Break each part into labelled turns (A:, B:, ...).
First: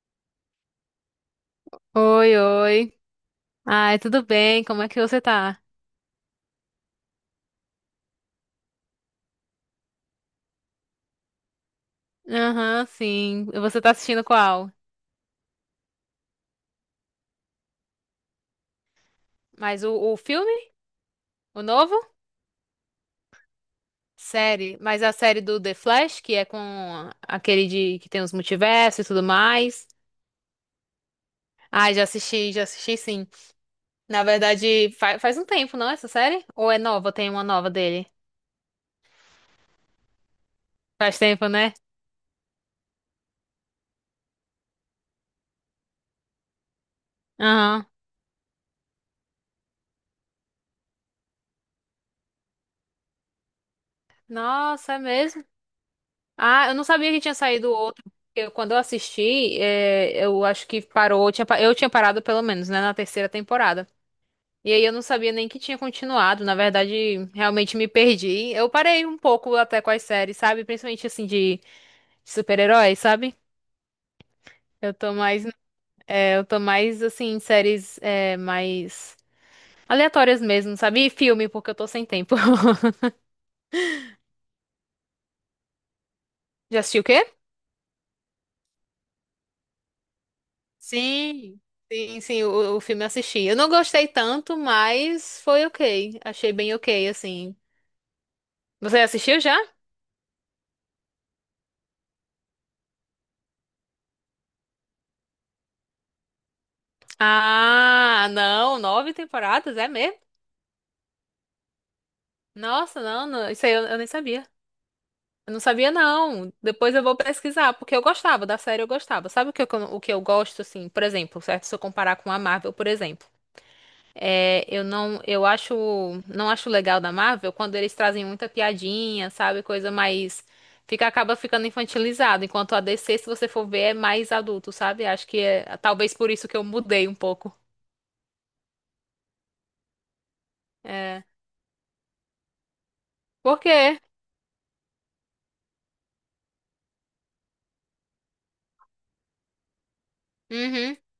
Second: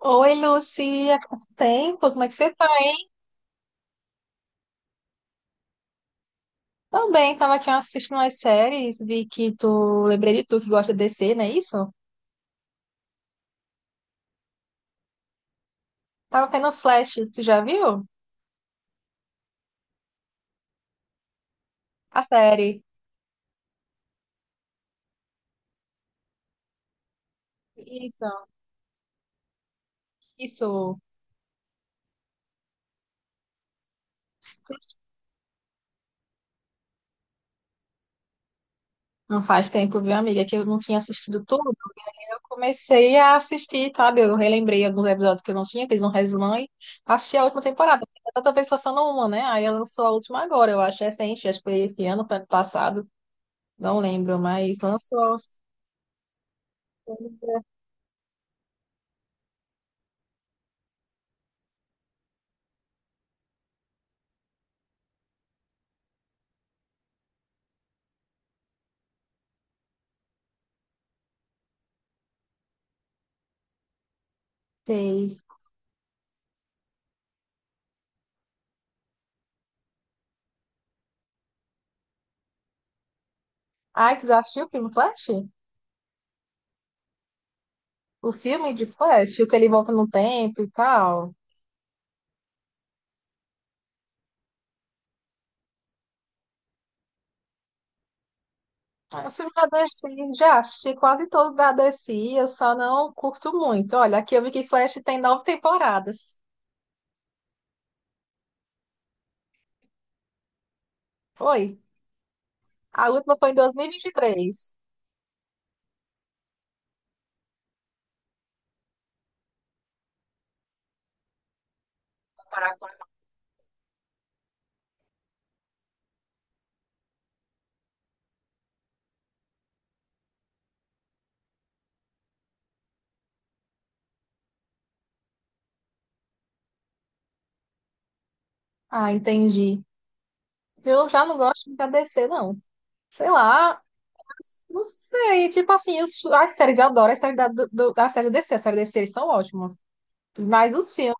A: Oi, Lucy, há quanto tempo? Como é que
B: Oi,
A: você tá,
B: oi.
A: hein?
B: Ai, tudo bem? Como é que você tá?
A: Também, tava aqui assistindo umas séries, vi que tu, lembrei de tu que gosta de DC, não é isso?
B: Aham, sim. Você tá assistindo qual?
A: Tava vendo Flash, tu já viu?
B: Mas o filme? O novo?
A: A série.
B: Série. Mas a série do The Flash, que é com aquele de que tem
A: Isso,
B: os multiversos e tudo mais.
A: isso.
B: Ai, já assisti sim. Na verdade, faz um tempo, não, essa série? Ou é nova? Tem uma nova dele?
A: Não faz tempo, viu, amiga, que eu não tinha
B: Faz
A: assistido
B: tempo,
A: tudo.
B: né?
A: Eu comecei a assistir, sabe? Eu relembrei alguns episódios que eu não tinha, fiz um resumão e assisti a última
B: Aham.
A: temporada. Porque tá tanta vez passando uma, né? Aí ela lançou a última agora, eu acho recente, acho que foi esse ano, foi ano passado. Não lembro, mas
B: Nossa, é
A: lançou.
B: mesmo? Ah, eu não sabia que tinha saído outro. Quando eu assisti, eu acho que parou. Eu tinha parado pelo menos, né, na terceira temporada. E aí eu não sabia nem que tinha continuado. Na verdade, realmente me perdi. Eu parei um pouco até com as séries, sabe? Principalmente assim de super-heróis, sabe? Eu tô
A: Sei.
B: mais, eu tô mais assim em séries mais aleatórias mesmo, sabe? E filme, porque eu tô sem tempo.
A: Ai, tu já assistiu o filme Flash?
B: Já assistiu o quê?
A: O filme de Flash, o que ele volta no tempo e tal.
B: Sim, sim, sim, o filme eu assisti. Eu não gostei tanto, mas foi ok. Achei bem ok, assim. Você
A: O
B: assistiu
A: filme
B: já?
A: da DC, já assisti quase todo da DC, eu só não curto muito. Olha, aqui eu vi que Flash tem nove temporadas.
B: Ah, não, nove temporadas, é mesmo?
A: Oi.
B: Nossa,
A: A
B: não,
A: última foi
B: não,
A: em
B: isso
A: dois
B: aí eu,
A: mil e
B: eu
A: vinte
B: nem
A: e
B: sabia.
A: três.
B: Eu não sabia, não. Depois eu vou pesquisar, porque eu gostava, da série eu gostava. Sabe o que eu gosto, assim, por exemplo, certo? Se eu comparar com a Marvel, por exemplo. É, eu não, eu acho, não acho legal da Marvel quando eles trazem muita piadinha, sabe? Coisa mais fica acaba ficando infantilizado, enquanto a DC, se você for ver, é mais adulto, sabe? Acho que é talvez por isso que eu mudei um pouco.
A: Ah, entendi. Eu
B: É.
A: já não gosto muito da DC, não. Sei
B: Por
A: lá,
B: quê?
A: não sei. Tipo assim, as séries, eu adoro as séries da série DC. As séries DC eles são ótimas. Mas os
B: Uhum.
A: filmes.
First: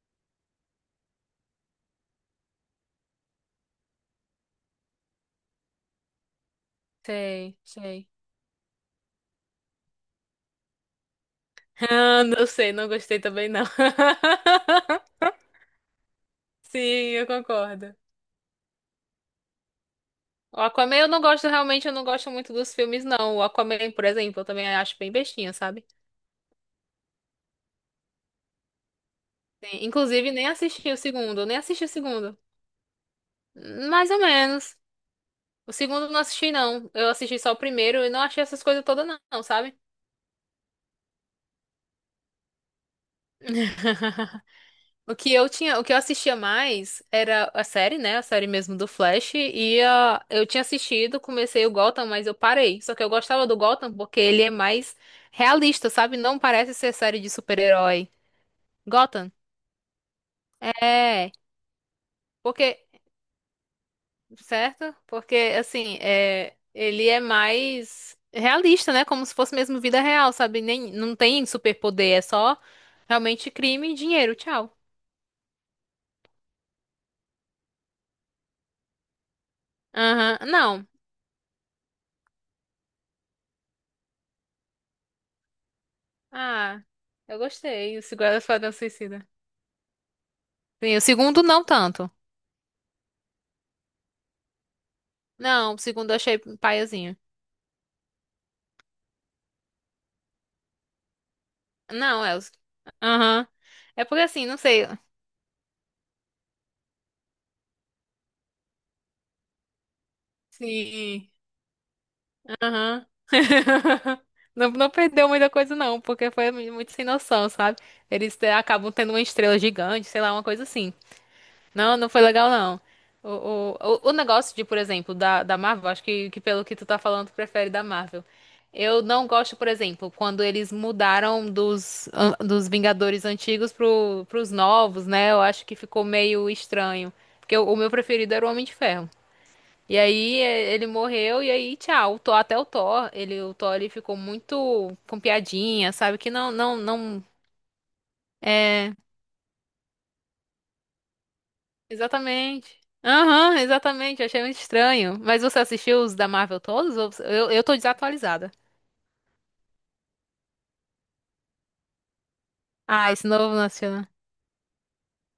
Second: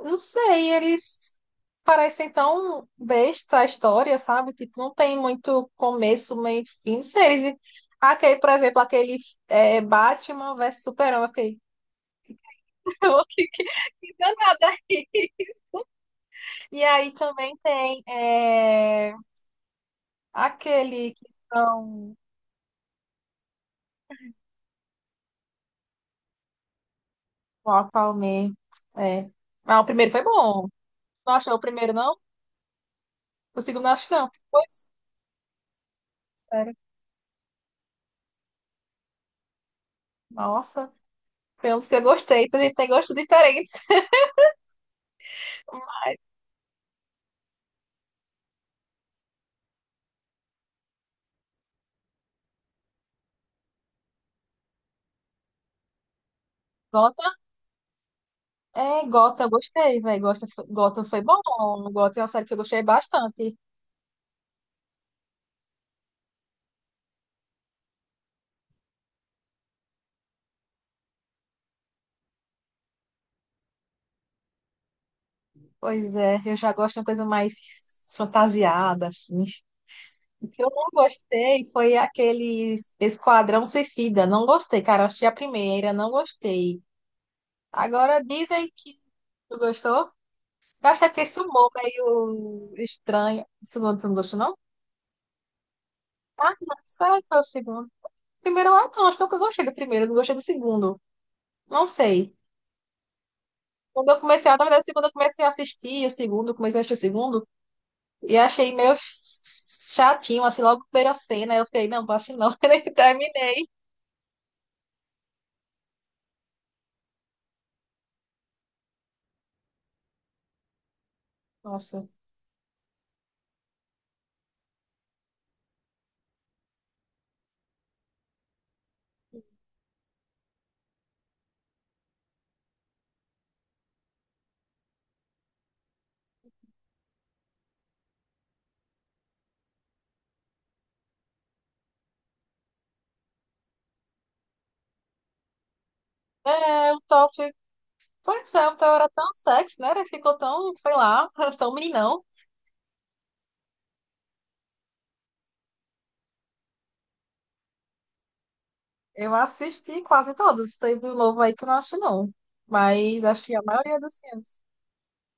A: Não sei, eles parecem tão besta a história, sabe? Tipo, não tem muito começo, meio e fim. Não sei, eles.
B: Sei, sei.
A: Aquele, por exemplo, aquele Batman versus Superman, eu fiquei,
B: Ah, não sei, não gostei
A: "Ô, que,
B: também
A: que
B: não.
A: danada.
B: Sim,
A: E aí
B: eu
A: também
B: concordo.
A: tem
B: O Aquaman eu
A: aquele
B: não
A: que
B: gosto, realmente eu não
A: são
B: gosto muito dos filmes não. O Aquaman, por exemplo, eu também acho bem bestinha, sabe?
A: o Aquaman. É.
B: Sim,
A: Ah, o primeiro foi
B: inclusive, nem
A: bom.
B: assisti o
A: Não
B: segundo,
A: achou
B: nem
A: o
B: assisti o
A: primeiro, não?
B: segundo.
A: O segundo, acho
B: Mais
A: que
B: ou
A: não.
B: menos.
A: Pois,
B: O segundo eu não assisti,
A: sério.
B: não. Eu assisti só o primeiro e não achei essas coisas todas, não, não, sabe?
A: Nossa, foi um dos que eu gostei. Então a gente tem gostos diferentes.
B: O que eu assistia mais era a série, né? A série mesmo do Flash. Eu tinha assistido, comecei o Gotham, mas eu parei. Só que eu gostava do Gotham porque ele é mais realista, sabe? Não parece ser série de super-herói.
A: É,
B: Gotham?
A: Gotham, eu gostei, velho. Gotham, Gotham foi
B: É.
A: bom. Gotham é uma série que eu gostei
B: Porque
A: bastante.
B: certo? Porque, assim, ele é mais realista, né? Como se fosse mesmo vida real, sabe? Nem, não tem superpoder, é só realmente crime e dinheiro. Tchau.
A: Pois é, eu já gosto de uma coisa mais fantasiada, assim.
B: Aham,
A: O que eu não
B: não.
A: gostei foi aquele Esquadrão Suicida. Não gostei, cara. Eu assisti a primeira, não gostei.
B: Ah, eu gostei. O
A: Agora
B: Segundo
A: dizem
B: Esquadrão
A: que
B: Suicida.
A: tu gostou. Eu
B: Sim,
A: acho
B: o
A: que é porque esse
B: segundo não
A: humor
B: tanto.
A: meio estranho. O segundo, tu não gostou, não?
B: Não, o segundo eu achei
A: Ah, não.
B: paiazinho.
A: Será que foi o segundo? Primeiro, ah, não. Acho que eu gostei do primeiro, não gostei do segundo. Não
B: Não,
A: sei.
B: é os... Aham. É
A: Quando eu
B: porque, assim,
A: comecei,
B: não
A: na verdade,
B: sei...
A: assim, quando eu comecei a assistir o segundo, eu comecei a assistir o segundo, e achei meio chatinho, assim, logo a primeira
B: Sim.
A: cena, eu fiquei, não, acho não, nem
B: Aham.
A: terminei.
B: Não, não perdeu muita coisa, não, porque foi muito sem noção, sabe? Eles acabam tendo uma estrela gigante, sei lá, uma coisa assim. Não,
A: Nossa.
B: não foi legal, não. O, o negócio de, por exemplo, da Marvel, acho que pelo que tu tá falando, tu prefere da Marvel. Eu não gosto, por exemplo, quando eles mudaram dos Vingadores antigos pros novos, né? Eu acho que ficou meio estranho. Porque o meu preferido era o Homem de Ferro. E aí ele morreu e aí tchau. O Thor, até o Thor, o Thor ele ficou muito com piadinha, sabe? Que não, não,
A: É, o
B: não.
A: Toph, pois é, o
B: É,
A: Toph era tão sexy, né? Ele ficou tão, sei lá, tão meninão.
B: exatamente. Aham, exatamente. Eu achei muito estranho. Mas você assistiu os da Marvel todos? Eu tô desatualizada.
A: Eu assisti quase todos, teve um novo aí que eu não acho não,
B: Ah,
A: mas
B: esse
A: acho que
B: novo
A: a
B: não assisti,
A: maioria
B: não.
A: dos filmes.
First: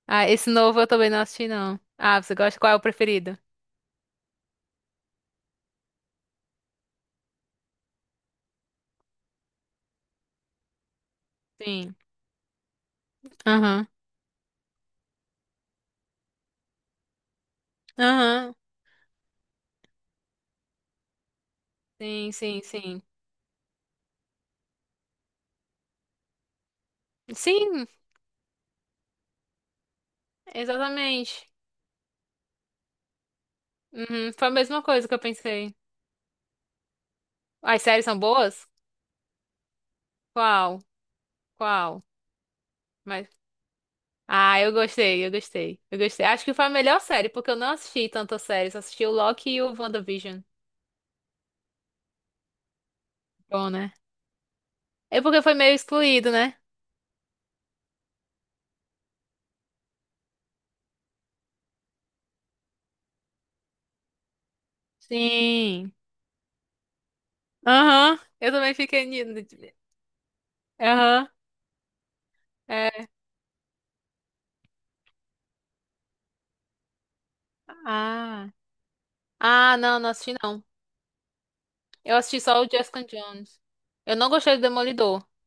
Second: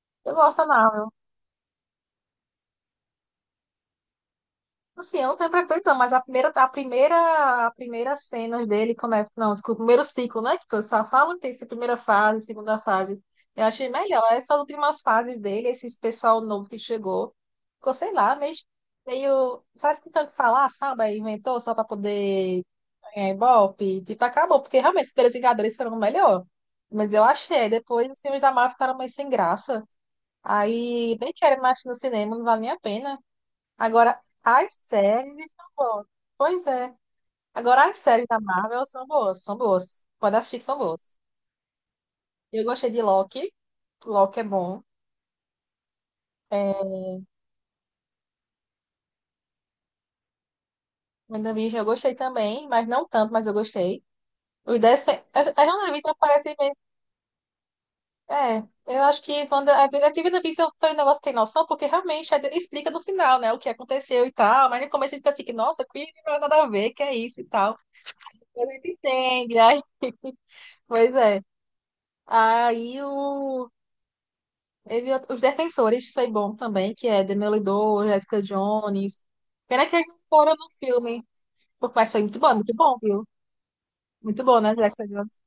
B: Ah,
A: Eu
B: esse
A: gosto da
B: novo eu
A: Marvel.
B: também não assisti, não. Ah, você gosta? Qual é o preferido?
A: Assim, eu não tenho preferência, não, mas a primeira cena dele começa. Não, desculpa, o primeiro ciclo, né? Que eu só falo que tem essa primeira
B: Sim.
A: fase, segunda fase. Eu
B: Aham.
A: achei melhor. Essas últimas fases dele, esse pessoal novo que chegou, ficou, sei lá, meio,
B: Aham.
A: meio. Faz que tanto falar, sabe? Aí inventou só para
B: Sim, sim,
A: poder
B: sim.
A: ganhar Ibope. Tipo, acabou, porque realmente os primeiros Vingadores foram o melhor. Mas eu achei.
B: Sim,
A: Depois os filmes da Marvel ficaram meio sem graça. Aí nem
B: exatamente.
A: quero mais ir no cinema, não vale nem a pena. Agora,
B: Uhum. Foi a
A: as
B: mesma coisa que eu
A: séries estão
B: pensei.
A: boas. Pois é.
B: As
A: Agora, as
B: séries são
A: séries da
B: boas?
A: Marvel são boas, são boas. Pode assistir que são
B: Qual?
A: boas.
B: Qual?
A: Eu gostei de
B: Mas...
A: Loki. Loki é
B: Ah, eu
A: bom.
B: gostei, eu gostei. Eu gostei. Acho que foi a
A: É,
B: melhor série, porque eu não assisti tanta série, só assisti o Loki e o WandaVision.
A: WandaVision eu gostei também, mas não tanto, mas eu
B: Bom, né?
A: gostei. Os 10,
B: É porque
A: As
B: foi
A: as
B: meio
A: WandaVision
B: excluído,
A: parecem
B: né?
A: meio. É, eu acho que quando às vezes aqui WandaVision foi um negócio sem noção, porque realmente aí explica no final, né, o que aconteceu e tal, mas no começo ele fica assim, que, nossa,
B: Sim.
A: que nada a ver, que é isso e tal.
B: Aham. Eu
A: A
B: também
A: gente
B: fiquei.
A: entende, aí. Pois
B: Aham.
A: é. Aí
B: É.
A: o Eu vi Os Defensores foi bom também, que é Demolidor, Jessica
B: Ah.
A: Jones.
B: Ah,
A: Pena que
B: não,
A: eles
B: não
A: não
B: assisti
A: foram
B: não.
A: no filme. Mas
B: Eu
A: foi
B: assisti só o
A: muito bom,
B: Jessica
A: viu?
B: Jones. Eu não
A: Muito
B: gostei
A: bom,
B: do
A: né, Jessica
B: Demolidor.
A: Jones?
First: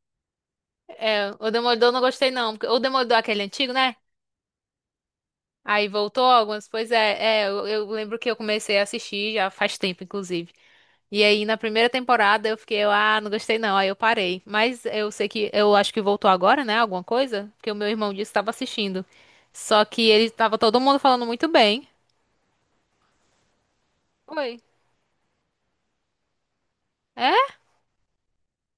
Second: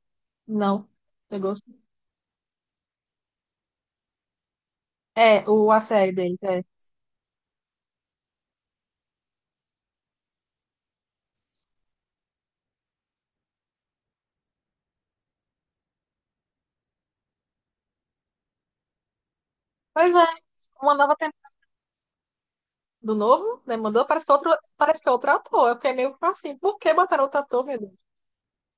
A: Não,
B: É,
A: eu
B: o
A: gosto.
B: Demolidor eu não gostei não, porque o Demolidor é aquele antigo, né?
A: É, a
B: Aí
A: série
B: voltou
A: deles, é.
B: algumas, pois é, eu lembro que eu comecei a assistir já faz tempo, inclusive. E aí, na primeira temporada, eu fiquei, ah, não gostei não, aí eu parei. Mas eu acho que voltou agora, né, alguma coisa, porque o meu irmão disse que estava assistindo. Só que
A: Pois é,
B: ele tava todo
A: uma
B: mundo
A: nova
B: falando muito
A: temporada.
B: bem.
A: Do novo, né? Mandou, parece que outro,
B: Oi.
A: parece que é outro ator. Eu fiquei meio assim, por que botaram
B: É?
A: outro ator, meu.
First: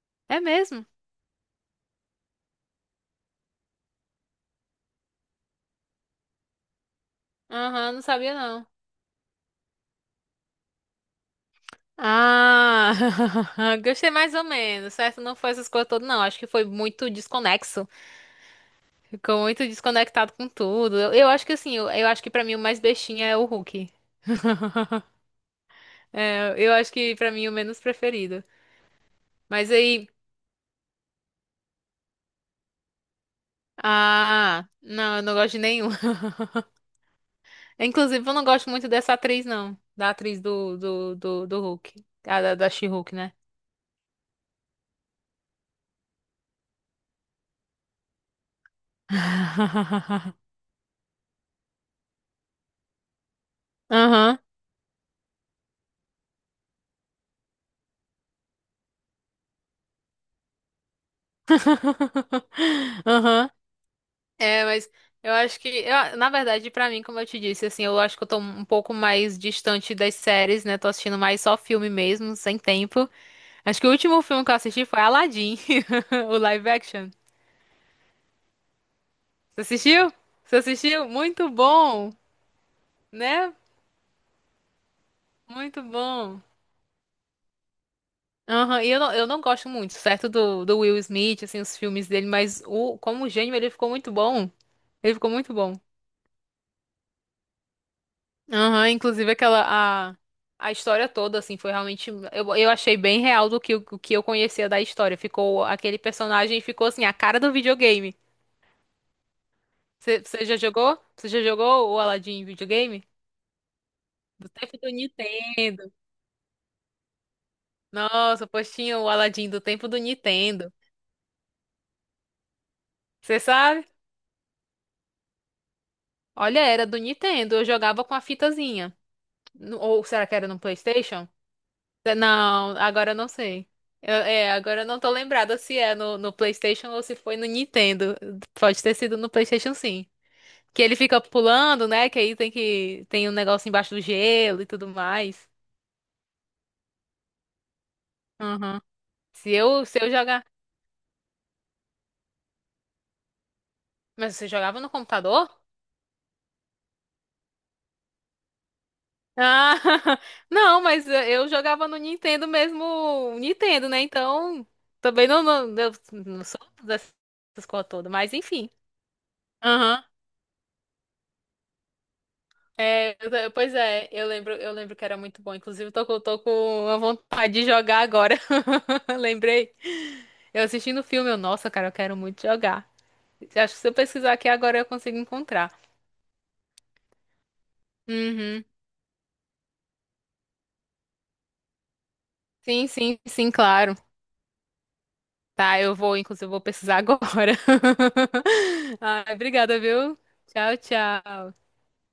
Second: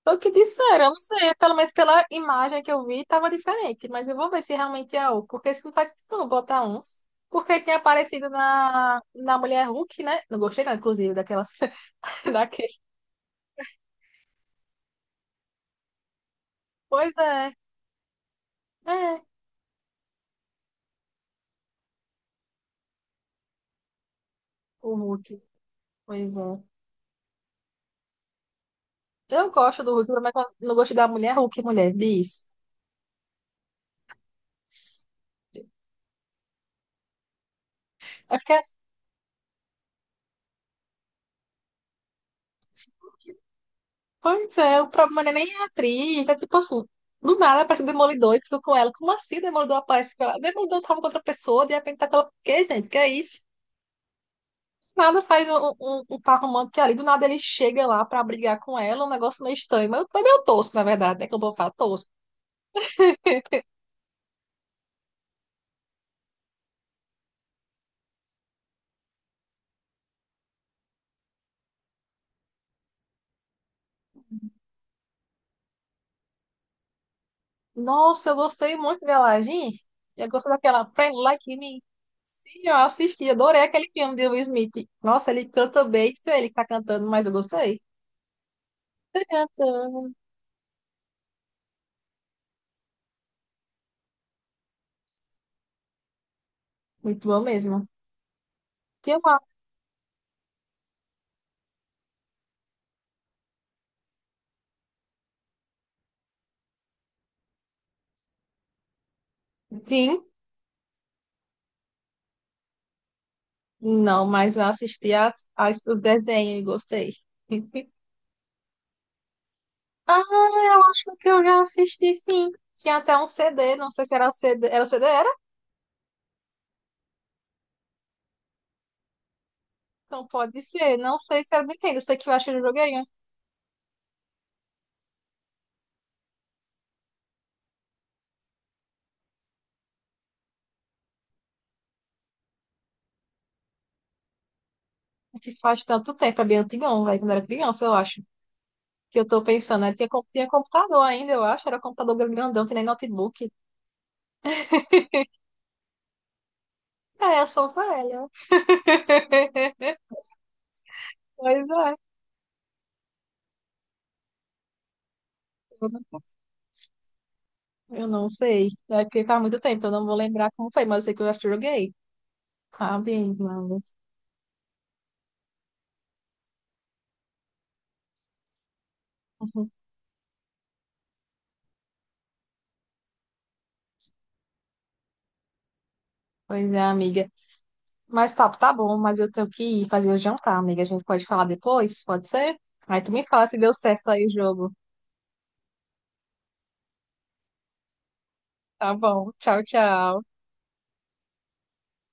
A: Foi o que
B: É
A: disseram,
B: mesmo?
A: eu não sei, é pelo menos pela imagem que eu vi, estava diferente, mas eu vou ver se realmente é um, porque isso não faz sentido não botar um, porque ele tem
B: Aham, não
A: aparecido
B: sabia não.
A: na Mulher Hulk, né? Não gostei não, inclusive, daquela cena, daquele.
B: Ah, gostei mais ou menos, certo? Não foi essas coisas todas, não. Acho que foi muito
A: Pois é,
B: desconexo.
A: é,
B: Ficou muito desconectado com tudo. Eu acho que assim, eu acho que pra mim o mais bestinha é o Hulk.
A: o Hulk, pois
B: É,
A: é.
B: eu acho que pra mim o menos preferido.
A: Eu
B: Mas
A: gosto do
B: aí.
A: Hulk, mas eu não gostei da Mulher Hulk, mulher, diz.
B: Ah, não, eu não gosto de nenhum. Inclusive, eu
A: É
B: não
A: porque,
B: gosto muito dessa atriz, não. Da atriz do Hulk. Ah, da She-Hulk, né?
A: pois é, o problema não é nem a atriz, é tipo assim, do nada aparece o Demolidor e fica com ela. Como assim o Demolidor aparece com ela? O Demolidor tava com outra pessoa, de repente tá com ela. Por quê, gente? Que é isso?
B: Aham.
A: Nada faz um par romântico que ali do nada ele chega lá pra brigar com ela, um negócio meio estranho. Mas foi meio tosco, na verdade, né? Que eu vou falar tosco.
B: Aham. É, mas eu acho que, eu- na verdade, pra mim, como eu te disse, assim, eu acho que eu tô um pouco mais distante das séries, né? Tô assistindo mais só filme mesmo, sem tempo. Acho que o último filme que eu assisti foi Aladdin, o live action.
A: Nossa, eu gostei muito dela,
B: Você
A: gente.
B: assistiu?
A: Eu gostei
B: Você
A: daquela
B: assistiu?
A: Friend
B: Muito
A: Like Me.
B: bom,
A: Sim, eu assisti,
B: né?
A: adorei aquele filme de Will Smith. Nossa, ele
B: Muito
A: canta bem, sei
B: bom.
A: ele que tá cantando, mas eu gostei.
B: Aham, e eu não,
A: Tá
B: eu não gosto muito,
A: cantando.
B: certo, do Will Smith, assim, os filmes dele, mas como gênio ele ficou muito bom. Ele ficou muito bom.
A: Muito bom mesmo.
B: Aham,
A: Tem
B: inclusive
A: uma.
B: a história toda, assim, foi realmente, eu achei bem real o que eu conhecia da história. Aquele personagem ficou, assim, a cara do videogame.
A: Sim,
B: Você já jogou? Você já jogou o Aladdin em videogame?
A: não,
B: Do
A: mas eu
B: tempo do
A: assisti
B: Nintendo.
A: o desenho e gostei.
B: Nossa, pois tinha o Aladdin do tempo do
A: Ah,
B: Nintendo.
A: eu acho que eu já assisti sim. Tinha até um
B: Você
A: CD,
B: sabe?
A: não sei se era o CD. Era o CD, era?
B: Olha, era do Nintendo, eu jogava com a fitazinha. Ou
A: Então
B: será que era no
A: pode ser. Não
B: PlayStation?
A: sei se era do Nintendo. Sei que eu acho que eu
B: Não,
A: joguei um.
B: agora eu não sei. Agora eu não tô lembrada se é no PlayStation ou se foi no Nintendo. Pode ter sido no PlayStation, sim. Que ele fica pulando, né? Que aí tem um negócio embaixo do gelo e tudo
A: É
B: mais.
A: que faz tanto tempo, é bem antigão, velho, quando eu era criança, eu acho.
B: Aham.
A: Que eu tô
B: Se
A: pensando,
B: eu
A: né?
B: se
A: Tinha,
B: eu
A: com-
B: jogar,
A: tinha computador ainda, eu acho. Era computador grandão, tinha nem notebook.
B: mas você jogava no computador?
A: É, eu sou velha.
B: Ah, não, mas eu
A: Pois
B: jogava
A: é.
B: no Nintendo mesmo, Nintendo, né? Então também não não,
A: Eu
B: eu
A: não
B: não sou dessas coisas
A: eu
B: todas,
A: não
B: mas
A: sei.
B: enfim.
A: É porque faz muito tempo, eu
B: Aham.
A: não vou lembrar como foi, mas eu sei que eu acho que eu joguei.
B: É,
A: Sabe?
B: pois
A: Mas.
B: é, eu lembro que era muito bom. Inclusive, tô com uma vontade de jogar agora. Lembrei. Eu assistindo o filme, nossa, cara, eu quero muito jogar. Acho que se eu pesquisar aqui agora eu consigo encontrar.
A: Pois é, amiga. Mas tá,
B: Uhum.
A: tá bom, mas eu tenho que ir fazer o jantar, amiga. A gente pode falar depois, pode ser?
B: Sim,
A: Aí tu
B: sim,
A: me fala
B: sim,
A: se deu
B: claro.
A: certo aí o jogo.
B: Tá, eu vou, inclusive, eu vou pesquisar agora.
A: Tá bom,
B: Ai,
A: tchau,
B: obrigada, viu?
A: tchau.
B: Tchau, tchau.